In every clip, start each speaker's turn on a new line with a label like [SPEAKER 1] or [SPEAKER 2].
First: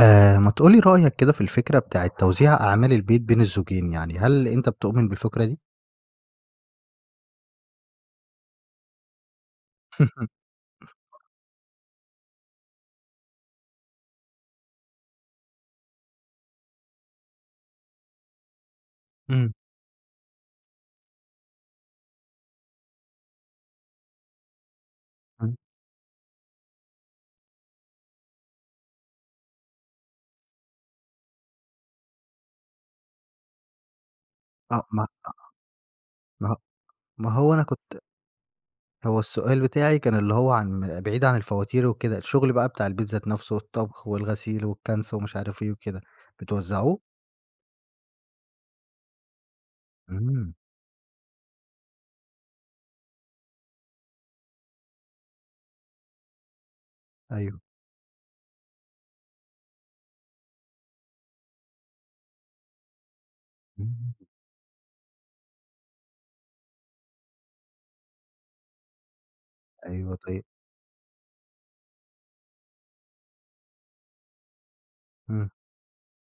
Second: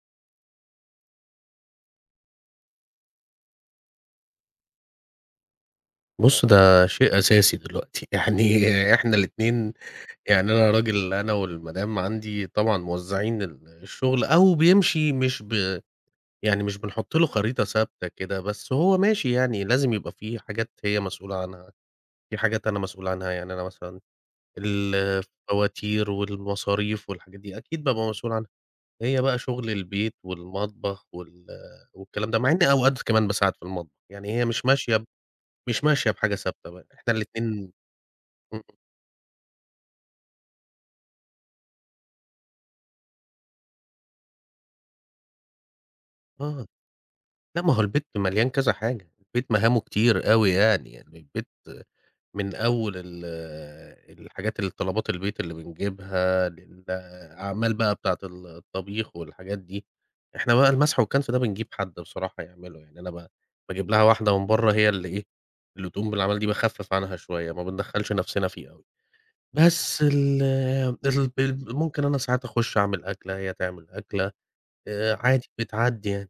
[SPEAKER 1] آآ، ما تقول لي رأيك كده في الفكرة بتاعة توزيع أعمال البيت بين الزوجين، يعني هل أنت بتؤمن بالفكرة دي؟
[SPEAKER 2] بُص، ده شيء أساسي دلوقتي. يعني إحنا الاتنين يعني أنا راجل أنا والمدام عندي طبعًا موزَّعين ال الشُغل، أو بيمشي مش ب يعني مش بنحُط له خريطة ثابتة كده، بس هو ماشي
[SPEAKER 1] إمم.
[SPEAKER 2] يعني، لازم يبقى في حاجات هي مسؤولة عنها، في حاجات أنا مسؤول عنها. يعني أنا مثلًا ال
[SPEAKER 1] إمم.
[SPEAKER 2] الفواتير والمصاريف والحاجات دي، أكيد بابقى مسؤول عنها. هي بقى شُغل البيت والمطبخ وال والكلام ده، مع إن أوقات كمان باساعد في المطبخ، يعني هي مش
[SPEAKER 1] آه،
[SPEAKER 2] ماشية
[SPEAKER 1] ما أ
[SPEAKER 2] مش ماشية بحاجة
[SPEAKER 1] ما هو
[SPEAKER 2] ثابتة، ب إحنا
[SPEAKER 1] ما هو أنا
[SPEAKER 2] الاتنين
[SPEAKER 1] كنت
[SPEAKER 2] إمم.
[SPEAKER 1] هو السؤال بتاعي كان اللي هو عن بعيد عن الفواتير وكده، الشُغل بقى بتاع البيت ذات نفَسْه والطَبْخ والغسيل والكَنْس ومش عارف إيه وكده،
[SPEAKER 2] آه.
[SPEAKER 1] بتوزَّعوه؟
[SPEAKER 2] لا ما هو البيت مليان كذا حاجة، البيت مهامه كتير أوي
[SPEAKER 1] إمم.
[SPEAKER 2] يعني، يعني البيت من أول ال الحاجات الطلبات البيت اللي بنجيبها
[SPEAKER 1] أيوه.
[SPEAKER 2] للأعمال بقى بتاعة ال الطبيخ والحاجات دي. إحنا بقى المَسْح والكَنْس ده بنجيب حد بصراحة يعمله، يعني أنا ب باجيب لها
[SPEAKER 1] اهم.
[SPEAKER 2] واحدة من برّه هي اللي إيه، اللي تقوم بالأعمال دي، باخفِّف عنها شوية ما بندخّلش نَفْسنا فيها أوي، بس
[SPEAKER 1] أيوه،
[SPEAKER 2] ال
[SPEAKER 1] طيب
[SPEAKER 2] ال ال ممكن أنا ساعات أخُش أعمل أكلة، هي تعمل أكلة، آآ عادي
[SPEAKER 1] إمم.
[SPEAKER 2] بتعدّي يعني.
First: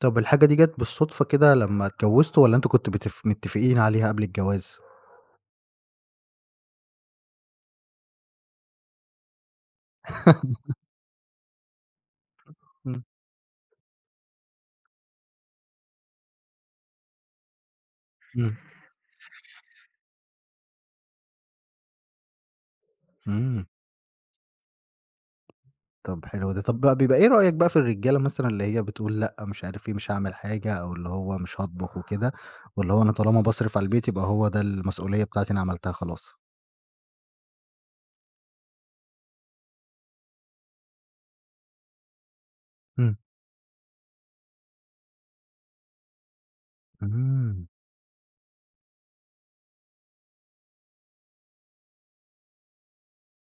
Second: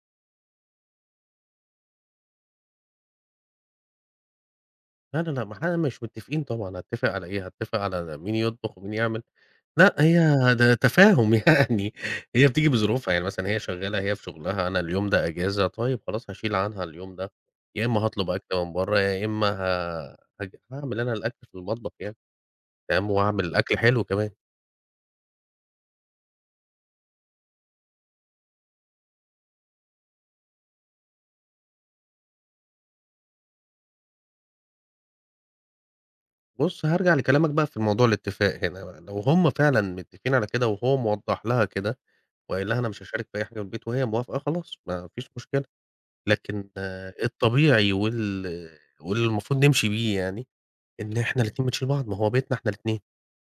[SPEAKER 1] طب الحاجة دي جات بالصدفة كده لما اتجوزتوا، والّا أنتم كنتم مت متفقين عليها قبل الجواز؟
[SPEAKER 2] لا، لا، لا، مح مش متفقين طبعًا، هاتفق على إيه؟! هاتفق على مين يطبخ ومين يعمل. لأ، هي ده تفاهم يعني. هي بتيجي
[SPEAKER 1] امم.
[SPEAKER 2] بظروفها يعني مثلًا هي شغالة، هي في شغلها، أنا اليوم ده أجازة، طيب خلاص هاشيل عنها اليوم ده. يا إما هاطلب
[SPEAKER 1] امم.
[SPEAKER 2] أكل من برا، يا إما ه هاعمل أنا الأكل في المطبخ يعني. تمام، وأعمل
[SPEAKER 1] امم.
[SPEAKER 2] الأكل حلو كمان.
[SPEAKER 1] طب حلو ده. طب، بيبقى إيه رأيك بقى في الرجالة مثلًا اللي هي بتقول لأ، مش عارف إيه، مش هاعمل حاجة أو اللي هو مش هاطبخ وكده، واللي هو أنا طالما باصرف على البيت يبقى هو ده المسؤولية بتاعتي، أنا عملتها خلاص؟
[SPEAKER 2] بُص، هارجع لكلامك بقى في موضوع الاتفاق هنا بقى. لو هم فعلًا متفقين على كده، وهو موضح لها كده وقايل لها أنا مش
[SPEAKER 1] امم.
[SPEAKER 2] هاشارك في أي حاجة في البيت، وهي موافقة، خلاص ما فيش مشكلة. لكن
[SPEAKER 1] امم.
[SPEAKER 2] الطبيعي وال والمفروض نمشي بيه يعني، إن إحنا الاتنين بنشيل بعض، ما هو بيتنا إحنا الاتنين.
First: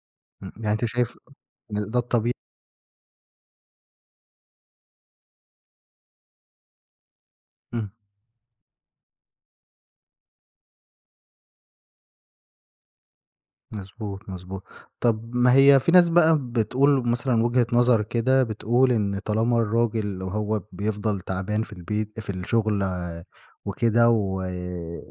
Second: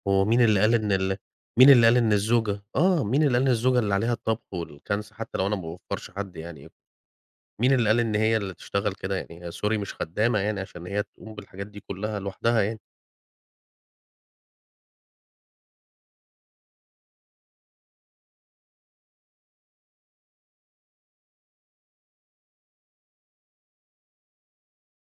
[SPEAKER 2] هو مين
[SPEAKER 1] امم،
[SPEAKER 2] اللي
[SPEAKER 1] يعني
[SPEAKER 2] قال
[SPEAKER 1] أنت
[SPEAKER 2] إن ال
[SPEAKER 1] شايف
[SPEAKER 2] مين اللي
[SPEAKER 1] إن
[SPEAKER 2] قال
[SPEAKER 1] ده
[SPEAKER 2] إن
[SPEAKER 1] الطبيعي؟
[SPEAKER 2] الزوجة آه، مين اللي قال إن الزوجة اللي عليها الطبخ والكنس حتى لو أنا ما باوّفرش حد يعني؟ مين اللي
[SPEAKER 1] امم.
[SPEAKER 2] قال إن هي اللي تشتغل كده يعني هي sorry مش خدامة يعني عشان هي تقوم بالحاجات دي كلها لوحدها يعني.
[SPEAKER 1] مضبوط، مضبوط. طب ما هي في ناس بقى بتقول مثلًا وجهة نظر كده، بتقول إن طالما الراجل وهو بيفضل تعبان في البيت في الشغل وكده و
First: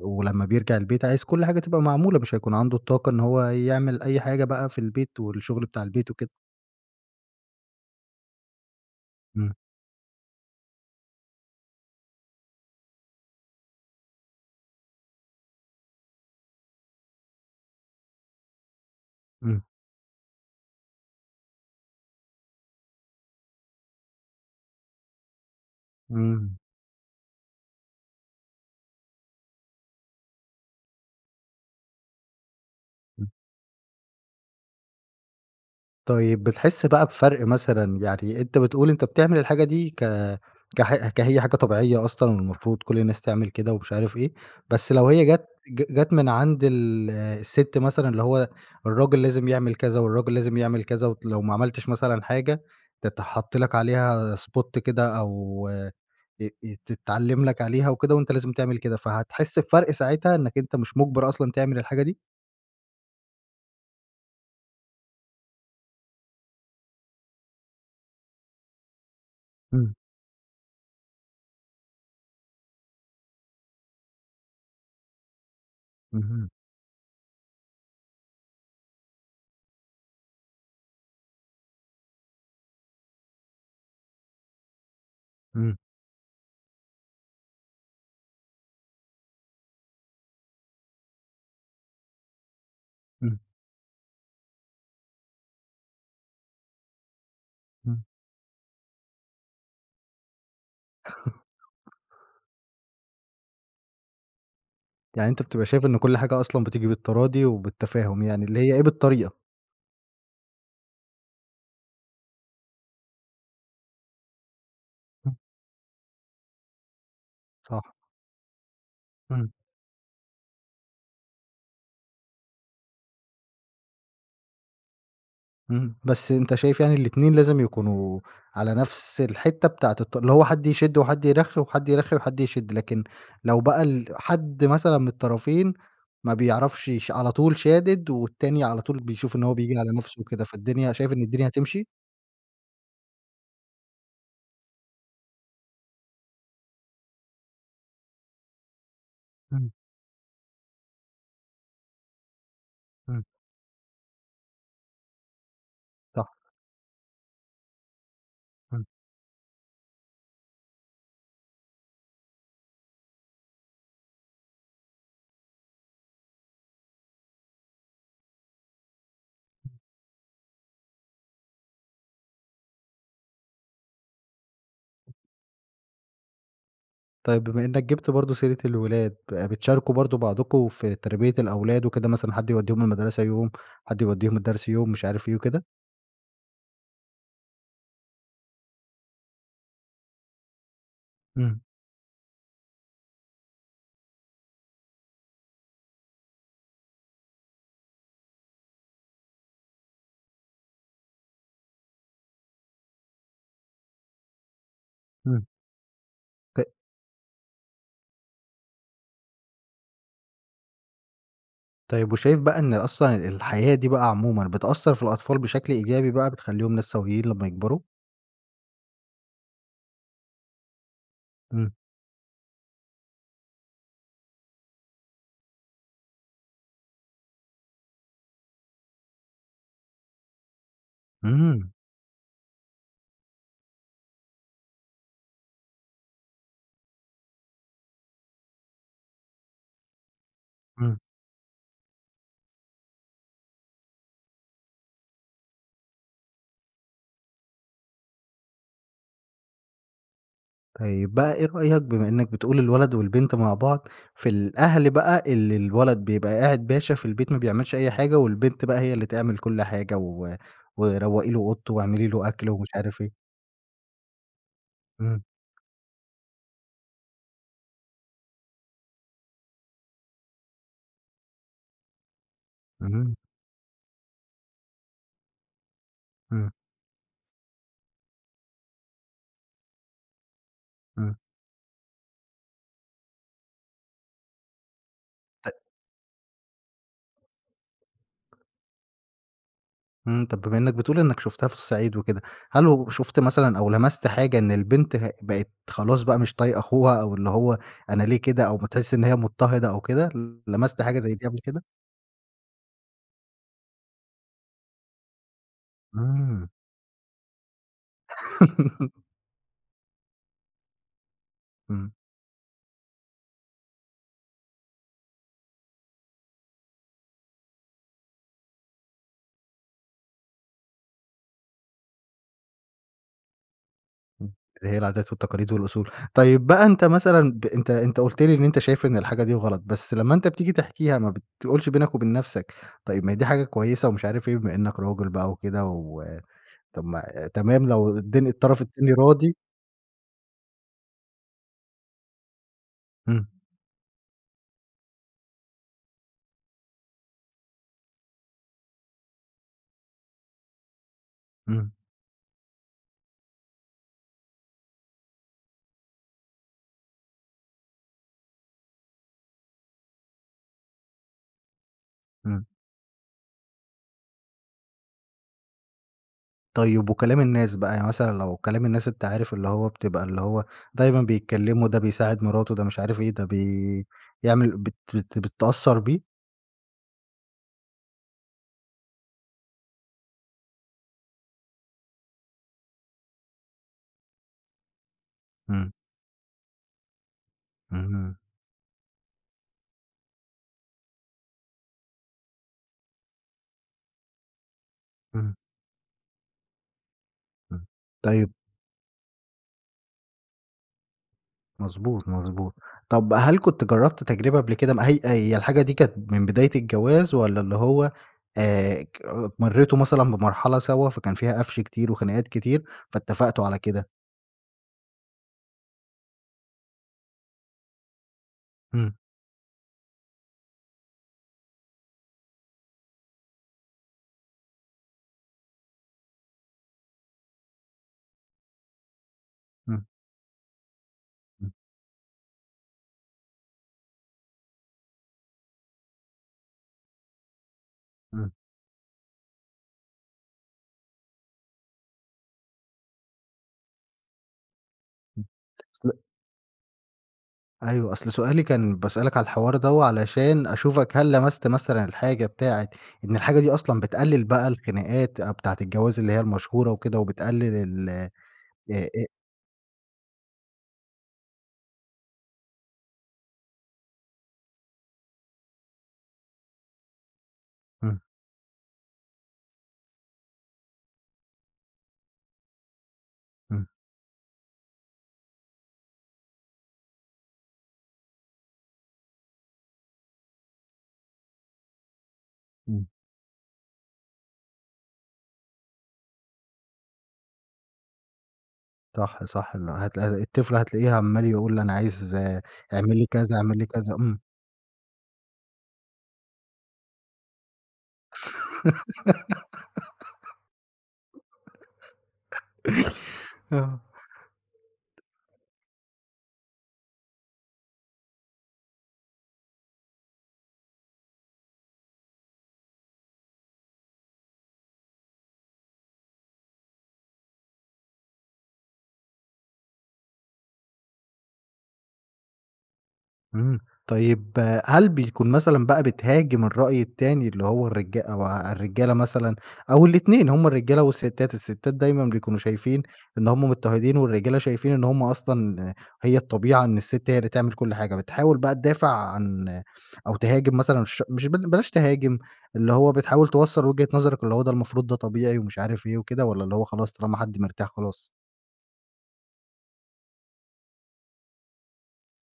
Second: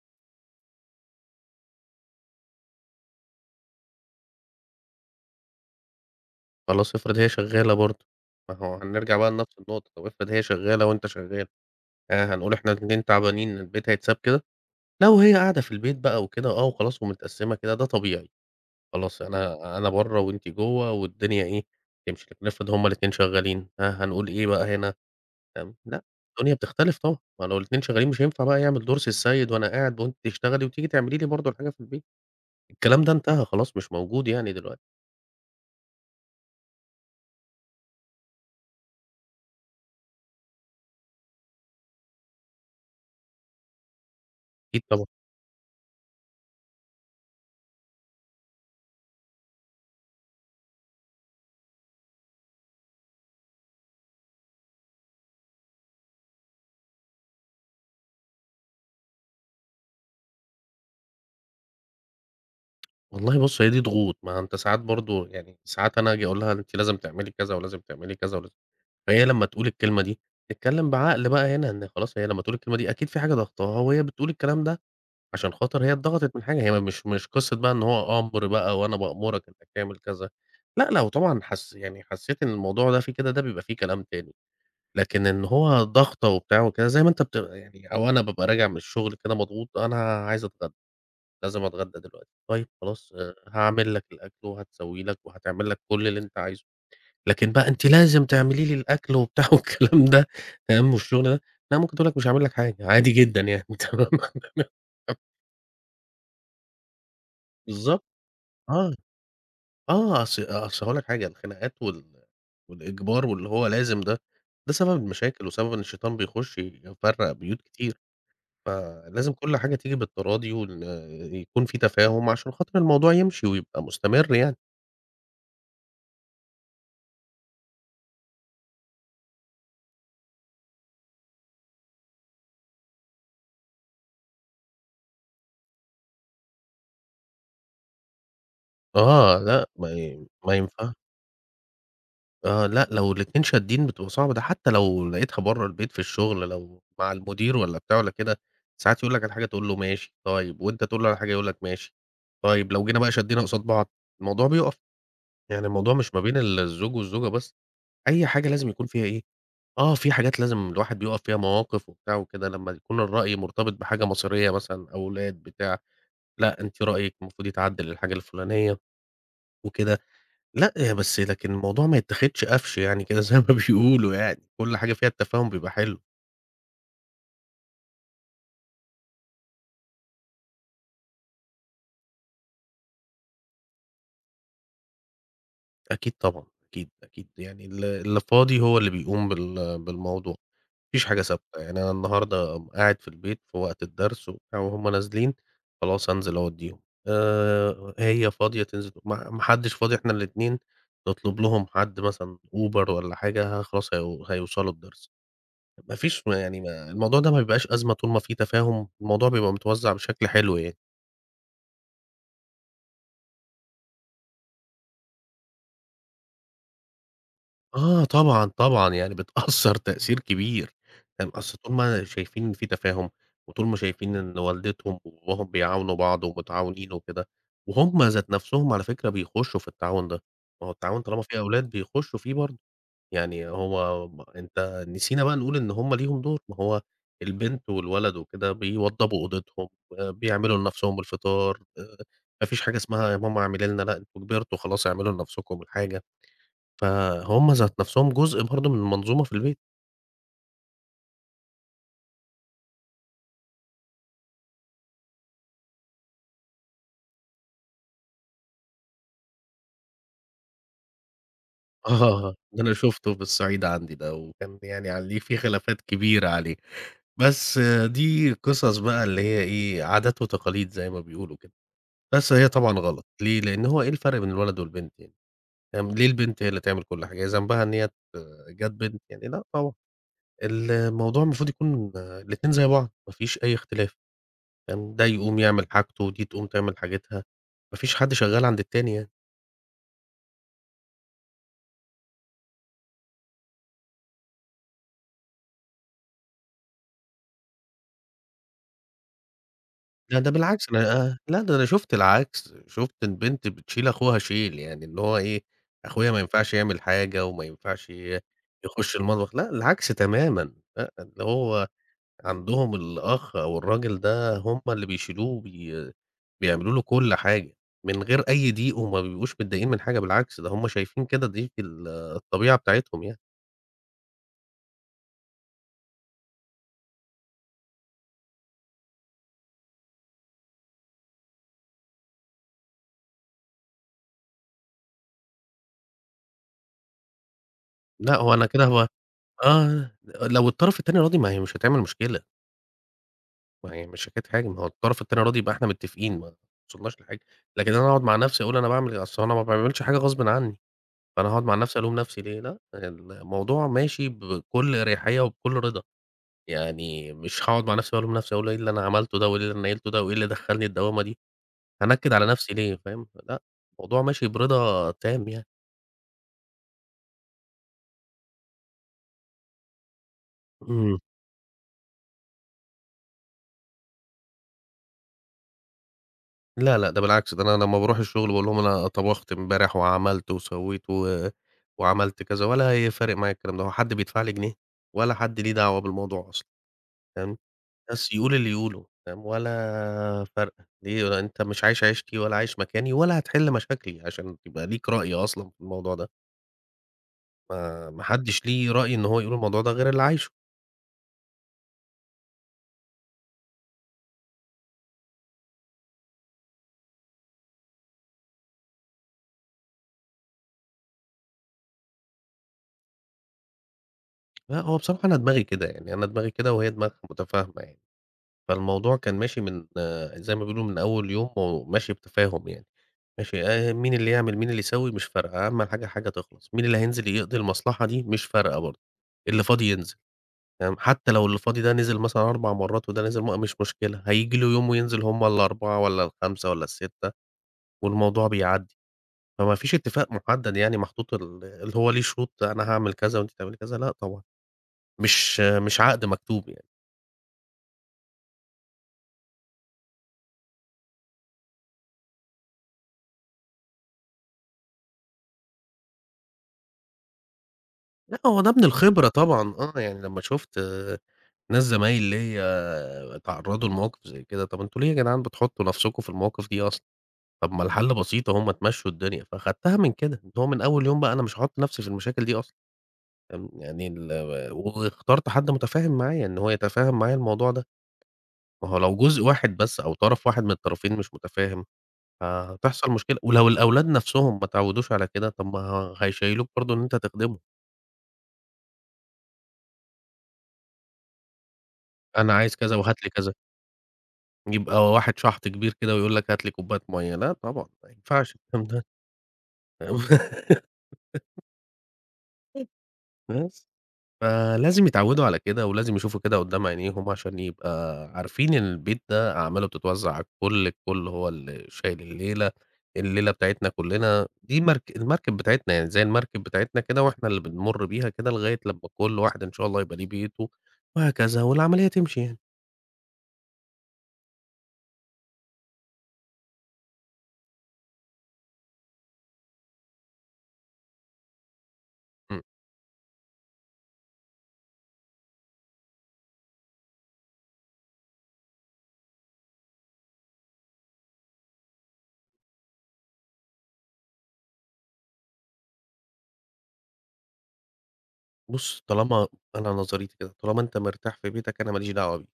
[SPEAKER 1] ولما بيرجع البيت عايز كل حاجة تبقى معمولة مش هيكون عنده الطاقة إن هو يعمل أي حاجة بقى في البيت والشغل بتاع البيت وكده.
[SPEAKER 2] خلاص، افرض هي شغالة برضه؟ ما هو هنرجع بقى لنفْس
[SPEAKER 1] إمم.
[SPEAKER 2] النقطة، طب افرض هي شغالة وأنت شغال؟ آآ، هنقول إحنا الإتنين تعبانين البيت هيتساب كده! لو هي قاعدة في البيت بقى وكده آه وخلاص ومتقسمة كده ده طبيعي. خلاص
[SPEAKER 1] إمم.
[SPEAKER 2] أنا أنا بره وأنتِ جوه والدنيا إيه، تمشي. لكن افرض هُم الاتنين شغالين، ها هنقول إيه بقى هنا، فاهم؟ لأ الدنيا
[SPEAKER 1] إمم.
[SPEAKER 2] بتختلف طبعًا، ما لو الاتنين شغالين مش هينفع بقى يعمل دور سي السيد وأنا قاعد وأنتِ تشتغلي وتيجي تعملي لي برضه الحاجة في البيت، الكلام ده
[SPEAKER 1] إمم.
[SPEAKER 2] انتهى خلاص، مش موجود يعني دلوقتي.
[SPEAKER 1] طيب، بتحس بقى بفرق مثلًا، يعني أنت بتقول أنت بتعمل الحاجة دي ك كح ك هي حاجة طبيعية أصلًا المفروض كل الناس تعمل كده ومش عارف إيه.
[SPEAKER 2] أكيد
[SPEAKER 1] بس
[SPEAKER 2] طبعًا.
[SPEAKER 1] لو هي جت ج جت من عند ال الست مثلًا اللي هو الراجل لازم يعمل كذا والراجل لازم يعمل كذا، ولو ما عملتش مثلًا حاجة تتحط لك عليها spot كده أو آآ، آآ تتعلم لك عليها وكده وأنت لازم تعمل كده فهتحس بفرق ساعتها إنك أنت مش مجبر أصلًا تعمل الحاجة دي؟
[SPEAKER 2] والله بُصّ هي دي ضغوط. ما ع أنت ساعات برضو يعني ساعات أنا آجي أقول لها: "أنتِ لازم تعملي كذا، ولازم تعملي كذا ولازم" فهي لمّا تقول
[SPEAKER 1] امم.
[SPEAKER 2] الكلمة دي اتكلّم بعقل بقى هنا، إن خلاص هي لمّا تقول الكلمة دي أكيد في حاجة ضاغطاها وهي بتقول الكلام ده عشان خاطر هي اتضغطت من
[SPEAKER 1] اهم.
[SPEAKER 2] حاجة، هي مش مش قصّة بقى إن هو أمر بقى وأنا بأمرك أنك تعمل كذا، لا لو طبعًا حس يعني حسّيت إن الموضوع ده في كده، ده بيبقى فيه كلام تاني، لكن إن
[SPEAKER 1] امم.
[SPEAKER 2] هو ضغطة وبتاع وكذا، زي ما أنت بتغ يعني أو أنا بابقى راجع من الشغل كده مضغوط، أنا عايز أتغدى، لازم أتغدى دلوقتي، طيّب خلاص آآ
[SPEAKER 1] امم.
[SPEAKER 2] هاعمل لك الأكل وهتسوي لك وهتعمل لك كل اللي أنت عايزه. لكن بقى، "أنتِ
[SPEAKER 1] امم.
[SPEAKER 2] لازم تعملي لي الأكل." وبتاع، والكلام ده فاهم والشغل ده؟ لا، ممكن تقول لك: "مش هاعمل لك حاجة." عادي جدًا يعني. تمام؟ [unintelligible]
[SPEAKER 1] يعني أنت بتبقى شايف إنّه كل حاجة أصلًا بتيجي بالتراضي
[SPEAKER 2] بالضبط.
[SPEAKER 1] وبالتفاهم، يعني اللي هي إيه،
[SPEAKER 2] آه،
[SPEAKER 1] بالطريقة.
[SPEAKER 2] آه. أص أصل هاقول لك حاجة، الخناقات وال والإجبار واللي هو لازم ده، ده سبب
[SPEAKER 1] امم.
[SPEAKER 2] المشاكل وسبب إن الشيطان بيخش يفرّق بيوت
[SPEAKER 1] صح.
[SPEAKER 2] كتير، فلازم
[SPEAKER 1] امم.
[SPEAKER 2] كل حاجة تيجي بالتراضي وإن يكون في تفاهم عشان خاطر الموضوع يمشي، ويبقى مستمر يعني.
[SPEAKER 1] اهم، بس أنت شايف يعني الاتنين لازم يكونوا على نفس الحتة بتاعة الط اللي هو حد يشد وحد يرخي، وحد يرخي وحد يشد، لكن لو بقى ال حد مثلًا من الطرفين ما بيعرفش ش على طول شادد والتاني على طول بيشوف
[SPEAKER 2] آه،
[SPEAKER 1] إن هو
[SPEAKER 2] لأ،
[SPEAKER 1] بيجي
[SPEAKER 2] ما
[SPEAKER 1] على نفسه
[SPEAKER 2] ي
[SPEAKER 1] وكده،
[SPEAKER 2] ما ينفعش.
[SPEAKER 1] فالدنيا شايف إن الدنيا هاتمشي؟
[SPEAKER 2] آه، لأ لو الاتنين شادين بتبقى صعبة، ده حتى لو لقيتها برا البيت في الشغل، لو مع المدير والّا بتاع والّا كده، ساعات يقول لك على حاجة تقول
[SPEAKER 1] إمم.
[SPEAKER 2] له ماشي طيب، وأنت تقول له الحاجة يقول لك ماشي طيب، لو جينا بقى
[SPEAKER 1] إمم.
[SPEAKER 2] شدينا قصاد بعض الموضوع بيوقف، يعني الموضوع مش ما
[SPEAKER 1] صح.
[SPEAKER 2] بين ال الزوج والزوجة بس، أي حاجة لازم
[SPEAKER 1] إمم.
[SPEAKER 2] يكون فيها إيه؟ آه، في حاجات لازم الواحد بيُقف فيها، مواقف وبتاع وكده لما يكون الرأي مرتبط بحاجة مصيرية مثلًا أولاد بتاع، لأ أنتِ رأيك المفروض يتعدِّل للحاجة الفلانية وكده، لأ هي بس لكن الموضوع ما يتاخدش قفش يعني كده زي ما بيقولوا يعني كل حاجة فيها التفاهم بيبقى حلو.
[SPEAKER 1] طيب بما إنك جبت برضه سيرة الولاد، ب بتشاركوا برضه بعضكم في تربية الأولاد وكده، مثلًا حد يوديهم المدرسة يوم، حد يوديهم الدرس يوم، مش عارف إيه وكده؟
[SPEAKER 2] أكيد طبعًا، أكيد، أكيد، يعني ال اللي فاضي هو اللي بيقوم بال بالموضوع، ما فيش حاجة ثابتة
[SPEAKER 1] إمم.
[SPEAKER 2] يعني، أنا النهاردة قاعد في البيت في وقت الدرس وبتاع وهُم نازلين خلاص أنزل أوديهم آآ، هي فاضية تنزل تو ما ما حدش فاضي إحنا الاتنين نطلب لهم حد مثلًا أوبر والَّا حاجة خلاص هي هيوصلوا الدرس،
[SPEAKER 1] إمم.
[SPEAKER 2] ما فيش يعني
[SPEAKER 1] ك
[SPEAKER 2] الموضوع ده ما بيبقاش أزمة طول ما في تفاهم، الموضوع بيبقى متوزع بشكل حلو يعني.
[SPEAKER 1] طيب، وشايف بقى إن أصلًا الحياة دي بقى عمومًا، بتأثَّر في الأطفال بشكل إيجابي بقى، بتخليهم ناس سويين لمّا يكبروا؟
[SPEAKER 2] آه طبعًا، طبعًا، يعني بتأثَّر تأثير كبير. تمام، أصل
[SPEAKER 1] امم.
[SPEAKER 2] إن هُم شايفين في تفاهم وطول ما شايفين إن والدتهم وباباهم بيعاونوا بعض ومتعاونين وكده وهُم ذات نفْسهم- على فكرة- بيخشوا في التعاون ده، ما هو التعاون طالما في أولاد
[SPEAKER 1] امم.
[SPEAKER 2] بيخشوا فيه برضه، يعني هو م أنت نسينا بقى نقول إن هُم ليهم دور، ما هو البنت والولد وكده بيوضبوا أوضتهم، بيعملوا
[SPEAKER 1] امم.
[SPEAKER 2] لنفْسهم الفطار، آآ، ما فيش حاجة اسمها يا ماما اعملي لنا، لأ أنت كبرتم خلاص، اعملوا لنفسكم الحاجة، فهُم ذات نفْسهم جزء برضه من المنظومة في البيت.
[SPEAKER 1] طيب بقى إيه رأيك، بما إنك بتقول الولد والبنت مع بعض، في الأهل بقى اللي الولد بيبقى قاعد باشا في البيت، ما بيعملش أي حاجة، والبنت بقى هي اللي تعمل كل حاجة و وروقي له أوضته واعملي له
[SPEAKER 2] آه
[SPEAKER 1] أكل
[SPEAKER 2] ده
[SPEAKER 1] ومش
[SPEAKER 2] أنا
[SPEAKER 1] عارف
[SPEAKER 2] شُفته
[SPEAKER 1] إيه؟
[SPEAKER 2] هي الصعيد عندي ده، وكان ب يعني عليه
[SPEAKER 1] امم.
[SPEAKER 2] في خلافات كبيرة عليه. بس دي قصص بقى اللي هي إيه، عادات وتقاليد زي ما بيقولوا كده. بس هي طبعًا غلط،
[SPEAKER 1] اهم.
[SPEAKER 2] ليه؟ لأنه هو إيه الفرق بين الولد والبنت يعني؟ فاهم، ليه البنت هي
[SPEAKER 1] امم.
[SPEAKER 2] اللي تعمل كل حاجة؟ ذنبها إن هي ات جات بنت؟ يعني لأ طبعًا.
[SPEAKER 1] امم.
[SPEAKER 2] الموضوع المفروض يكون، آآ، الاتنين زي بعض، ما فيش أي اختلاف، تمام، ده يقوم
[SPEAKER 1] ت
[SPEAKER 2] يعمل حاجته، ودي تقوم تعمل حاجاتها، ما فيش حد شغال عند التاني يعني.
[SPEAKER 1] إمم، طَب بما إنّك بتقول إنّك شُفتها في الصعيد وكده، هل وشُفت مثلًا أو لمَسْت حاجة إن البنت ه بقت خلاص بقى، مش طايقة أخوها أو اللي هو أنا ليه كده أو ما تحِس إن هي مضطهدة أو كده،
[SPEAKER 2] لا ده بالعكس،
[SPEAKER 1] لمَسْت حاجة زي
[SPEAKER 2] أنا
[SPEAKER 1] دي قبل
[SPEAKER 2] لأ ده
[SPEAKER 1] كده؟
[SPEAKER 2] أنا شُفت العكس. شُفت البنت بتشيل أخوها شيل، يعني اللي هو إيه، أخويا ما
[SPEAKER 1] إمم.
[SPEAKER 2] ينفعش يعمل حاجة وما ينفعش ي يخُش المطبخ لأ، العكس تمامًا لأ، اللي هو
[SPEAKER 1] إمم.
[SPEAKER 2] عندهم الأخ أو الراجل ده هم اللي بيشيلوه وبي بيعملوا له كل حاجة من غير أي ضيق وما بيبقوش متضايقين من حاجة بالعكس، ده هم شايفين كده دي في ال الطبيعة بتاعتهم يعني.
[SPEAKER 1] إمم، اللي هي العادات والتقاليد والأصول. طيب بقى أنت مثلًا ب أنت أنت قُلت لي إن أنت شايف إن الحاجة دي غلط، بس لمّا أنت بتيجي تحكيها ما بتقولش بينك وبين نَفْسك، طيب ما هي دي حاجة كويسة ومش عارف إيه، بما إنّك راجل بقى وكده و طَب ما تمام لو
[SPEAKER 2] لأ،
[SPEAKER 1] الدن
[SPEAKER 2] هو أنا
[SPEAKER 1] الطرف
[SPEAKER 2] كده هو
[SPEAKER 1] التاني راضي؟
[SPEAKER 2] آه، لو الطرف التاني راضي، ما هي مش هتعمل مشكلة.
[SPEAKER 1] إمم.
[SPEAKER 2] ما هي مش حكاية حاجة، ما هو الطرف التاني راضي يبقى إحنا متّفقين، ما وصلناش لحاجة. لكن أنا أقعُد مع نَفْسي وأقول أنا باعمل أصل أنا ما باعملش حاجة غصبٍ عنّي، فأنا هاقعُد مع
[SPEAKER 1] إمم.
[SPEAKER 2] نَفْسي ألوم نَفْسي ليه؟ لأ. الموضوع ماشي بكل أريحيّة وبكل رضا، يعني مش هاقعُد مع نَفْسي وألوم نَفْسي، أقول إيه اللي أنا عملته ده وإيه اللي نيّلته ده وإيه اللي دخّلني الدوّامة دي؟ هانكِّد على
[SPEAKER 1] إمم.
[SPEAKER 2] نَفْسي ليه فاهم؟ فلأ، الموضوع ماشي برضا تام يعني.
[SPEAKER 1] طيب وكلام الناس بقى يعني مثلًا لو كلام الناس أنت عارف اللي هو بتبقى اللي هو
[SPEAKER 2] امم.
[SPEAKER 1] دايمًا بيتكلّموا ده بيساعد مراتُه، ده مش عارف إيه، ده بي يعمل بت بت بتتأثّر بيه؟
[SPEAKER 2] لا، لأ ده بالعكس، ده أنا لمّا بارُوح الشغل باقول لهم أنا طَبَخت إمبارح وعملت وسوّيت و وعملت كذا ولا ه فارق معايا الكلام ده، هو حد بيدفعلي جنيه ولا حد ليه
[SPEAKER 1] امم.
[SPEAKER 2] دعوة بالموضوع أصلًا، فاهم، بس،
[SPEAKER 1] اهم.
[SPEAKER 2] يقول اللي يقوله، فاهم، ولا فارقة، ليه هو أنت مش عايش عيشتي ولا عايش مكاني ولا هتحِلّ مشاكلي عشان يبقى ليك رأي
[SPEAKER 1] امم.
[SPEAKER 2] أصلًا في الموضوع ده.
[SPEAKER 1] امم،
[SPEAKER 2] ما ما
[SPEAKER 1] طيب
[SPEAKER 2] حدش ليه رأي إن هو يقول الموضوع ده غير اللي عايشُه.
[SPEAKER 1] مضبوط، مضبوط، طَب هل كنت جرّبت تجربة قبل كده م هي هي الحاجة دي كانت من بداية الجواز؟ والَّا اللي هو آآ، ك مريتوا مثلًا بمرحلة سوا فكان فيها قَفْش كتير وخناقات كتير فاتفّقتوا على كده؟
[SPEAKER 2] لأ هو بصراحة أنا دماغي كده، يعني أنا دماغي كده وهي دماغها متفاهمة يعني،
[SPEAKER 1] امم.
[SPEAKER 2] فالموضوع كان ماشي من زي ما بيقولوا من أوّل يوم، وماشي بتفاهم يعني، ماشي آآ، مين اللي يعمل مين اللي يسوّي، مش فارقة، أهم حاجة الحاجة تِخلَص، مين اللي هينزل يقضي المصلحة دي؟ مش فارقة برضه، اللي فاضي
[SPEAKER 1] امم.
[SPEAKER 2] ينزل، فاهم، حتّى لو اللي
[SPEAKER 1] امم.
[SPEAKER 2] فاضي ده نِزِل مثلًا 4 مرّات وده نزل مرّة مش مشكلة، هييجي له يوم وينزل همّ ال4، والَّا ال5، والَّا ال6 والموضوع
[SPEAKER 1] امم.
[SPEAKER 2] بيعدّي، فما فيش اتفاق محدّد يعني محطوط ال اللي هو ليه شروط أنا هاعمل كذا وأنتِ تعملي كذا، لأ طبعًا،
[SPEAKER 1] امم،
[SPEAKER 2] مش مش
[SPEAKER 1] أصل
[SPEAKER 2] عقد مكتوب يعني.
[SPEAKER 1] أيوه، أصل سؤالي كان باسألك على الحوار دوّة، علشان أشوفك هل لمَسْت مثلًا الحاجة بتاعة إن الحاجة دي أصلًا بتقلّل بقى الخناقات أ بتاعة الجواز، اللي هي المشهورة وكده وبتقلّل ال أ
[SPEAKER 2] لأ، هو ده من
[SPEAKER 1] أ
[SPEAKER 2] الخبرة طبعًا، آه يعني لما شُفت ناس زمايل ليَّ اتعرّضوا لمواقِف زي كده، طَب أنتم ليه يا جدعان بتحُطّوا نَفسكم في المواقِف دي أصلًا؟ طَب ما الحَل
[SPEAKER 1] إمم.
[SPEAKER 2] بسيط أهو ما تمشّوا الدنيا. فاخدتها من كده، اللي هو من أول يوم بقى أنا مش هاحُط نَفسي في المشاكل دي أصلًا. آمم
[SPEAKER 1] إمم.
[SPEAKER 2] يعني ال واخترت حد متفاهِم معايا إن هو يتفهّم معايا الموضوع ده. ما هو لو جزء واحد بس أو طَرف واحد من الطرفين مش متفاهِم
[SPEAKER 1] إمم.
[SPEAKER 2] فهتحصَل مشكلة ولو الأولاد نَفسهم ما اتعوّدوش على كده، طَب ما هيشيّلوك برضه إن أنت تخدِمهم.
[SPEAKER 1] صح، صح ال هت الطفل هتلاقيه عَمّال يقول أنا عايز
[SPEAKER 2] أنا عايز كذا
[SPEAKER 1] اعمل
[SPEAKER 2] وهات
[SPEAKER 1] لي
[SPEAKER 2] لي كذا.
[SPEAKER 1] كذا، اعمل لي كذا، امم.
[SPEAKER 2] يبقى واحد شحْط كبير كده، ويقول لك هات لي كوباية مَيّة، لا طبعًا ما ينفعش الكلام ده. بس.
[SPEAKER 1] آه.
[SPEAKER 2] ف لازم يتعوّدوا على كده ولازم يشوفوا كده قُدّام عينيهم عشان يبقى عارفين البيت ده أعماله بتتوّزع على الكلّ، الكلّ هو اللي شايل الليلة، الليلة بتاعتنا كلّنا، دي مرك المركب بتاعتنا يعني، زي المركب بتاعتنا كده وإحنا اللي بنمُر بيها كده لغاية لمّا كلّ واحد إن شاء الله يبقى ليه بيته وهكذا والعملية تمشي يعني.
[SPEAKER 1] إمم طيب هل بيكون مثلًا بقى بتهاجم الرأي التاني اللي هو الرجا أو ا الرجالة مثلًا أو الإتنين هُم الرجالة والستات، الستات دايمًا بيكونوا
[SPEAKER 2] إمم.
[SPEAKER 1] شايفين إن هُم مضطهدين والرجالة شايفين إن هُم أصلًا هي الطبيعة إن الست هي اللي تعمل كلّ حاجة، بتحاول بقى تدافع عن أو تهاجم مثلا ش مش بل بلاش تهاجم، اللي هو بتحاول توصَّل وجهة نظرك، اللي هو ده المفروض ده طبيعي ومش عارف إيه وكده؟ والّا اللي هو خلاص، طالما حد مرتاح خلاص؟
[SPEAKER 2] بُصّ، طالما أنا نظريتي كده، طالما أنت مرتاح في بيتك أنا ما ليش دعوة بيك،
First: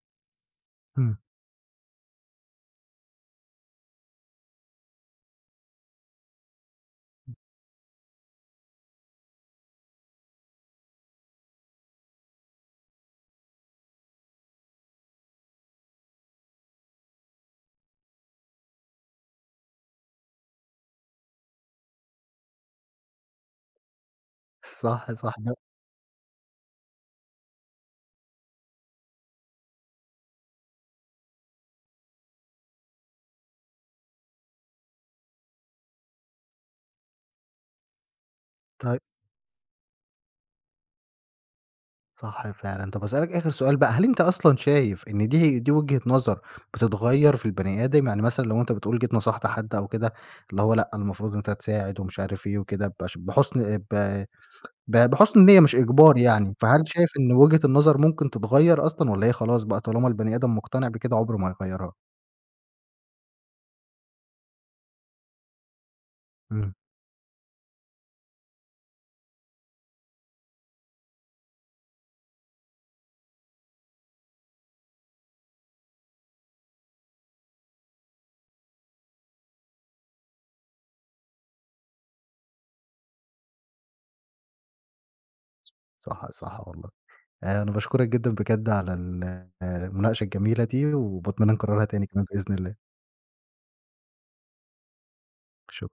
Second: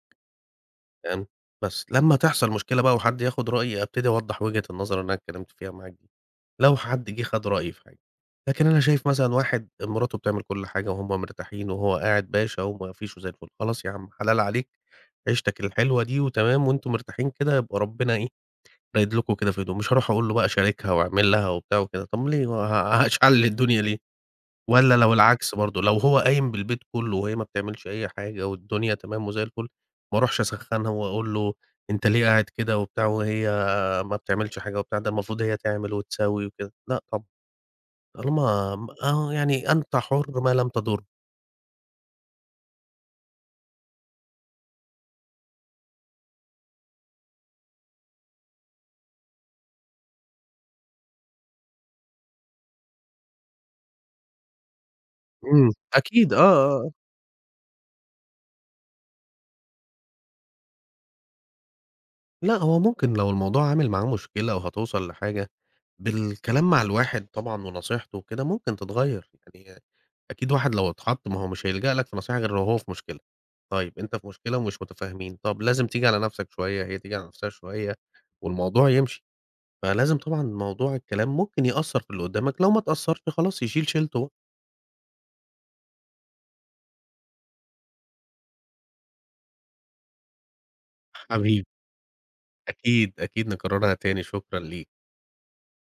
[SPEAKER 1] إمم.
[SPEAKER 2] فاهم، بس لمّا تحصل مشكلة بقى وحد ياخد رأيي ابتدي أوضّح وجهة النظر اللي أنا اتكلّمت فيها معاك دي، لو حد جه
[SPEAKER 1] [unintelligible]
[SPEAKER 2] خد رأيي في حاجة، لكن أنا شايف مثلًا واحد مراته بتعمل كلّ حاجة وهُم مرتاحين وهو قاعد باشا وما فيش وزي الفل، خلاص ياعم حلال عليك عيشتك الحلوة دي وتمام وأنتم مرتاحين كده يبقى ربنا إيه، رايد لكم كده في هدوء، مش هاروح أقول له بقى شاركها وأعمل لها وبتاع وكده، طب ليه، ه هشعلل الدنيا ليه؟ والَّا
[SPEAKER 1] صح،
[SPEAKER 2] لو
[SPEAKER 1] صح،
[SPEAKER 2] العكس
[SPEAKER 1] ده
[SPEAKER 2] برضه لو هو قايم بالبيت كلّه وهي ما بتعملش أي حاجة والدنيا تمام وزي الفُل، ما اروحش أسخّنها وأقول له: "أنت ليه قاعد كده وبتاع وهي ما بتعملش حاجة وبتاع، ده المفروض هي تعمل وتسوي وكده." لأ طبعًا، طالما م
[SPEAKER 1] طي
[SPEAKER 2] آه، يعني أنت حُر ما لم تضُر.
[SPEAKER 1] صح فعلًا، طب أسألك آخر سؤال بقى، هل أنت أصلًا شايف إن دي ه دي وجهة نظر بتتغيّر في البني آدم، يعني مثلًا لو أنت بتقول جيت نصحت حد أو كده، اللي هو لأ المفروض أنت تساعد ومش عارف إيه وكده، بش بحُسن ب ب بحُسن نية،
[SPEAKER 2] إمم،
[SPEAKER 1] مش إجبار
[SPEAKER 2] أكيد، آه،
[SPEAKER 1] يعني، فهل
[SPEAKER 2] آه، آه.
[SPEAKER 1] شايف إن وجهة النظر ممكن تتغيّر أصلًا، والّا هي خلاص بقى، طالما البني آدم مقتنع بكده عمره ما هيغيّرها؟
[SPEAKER 2] لأ، هو ممكن لو الموضوع عامل معاه مشكلة وهتوصَل لحاجة، بالكلام
[SPEAKER 1] إمم.
[SPEAKER 2] مع الواحد طبعًا ونصيحته وكده ممكن تتغَير، يعني أكيد واحد لو اتحط ما هو مش هيلجأ لك في نصيحة غير لو هو في مشكلة، طيب أنت في مشكلة ومش متفاهمين، طب لازم تيجي على نفْسك شوية، هي تيجي على نفْسها شوية، والموضوع يمشي، فلازم طبعًا موضوع الكلام ممكن يأثّر في اللي قدّامك، لو ما اتأثّرش خلاص، يشيل شيلته بقى.
[SPEAKER 1] صح، صح والله. آآ، أنا باشكرك جدًا بجد على ال المناقشة الجميلة دي، وباتمنى
[SPEAKER 2] حبيبي.
[SPEAKER 1] نكرّرها تاني كمان بإذن الله.
[SPEAKER 2] أكيد، أكيد نكرّرها تاني، شكرًا ليك.
[SPEAKER 1] شك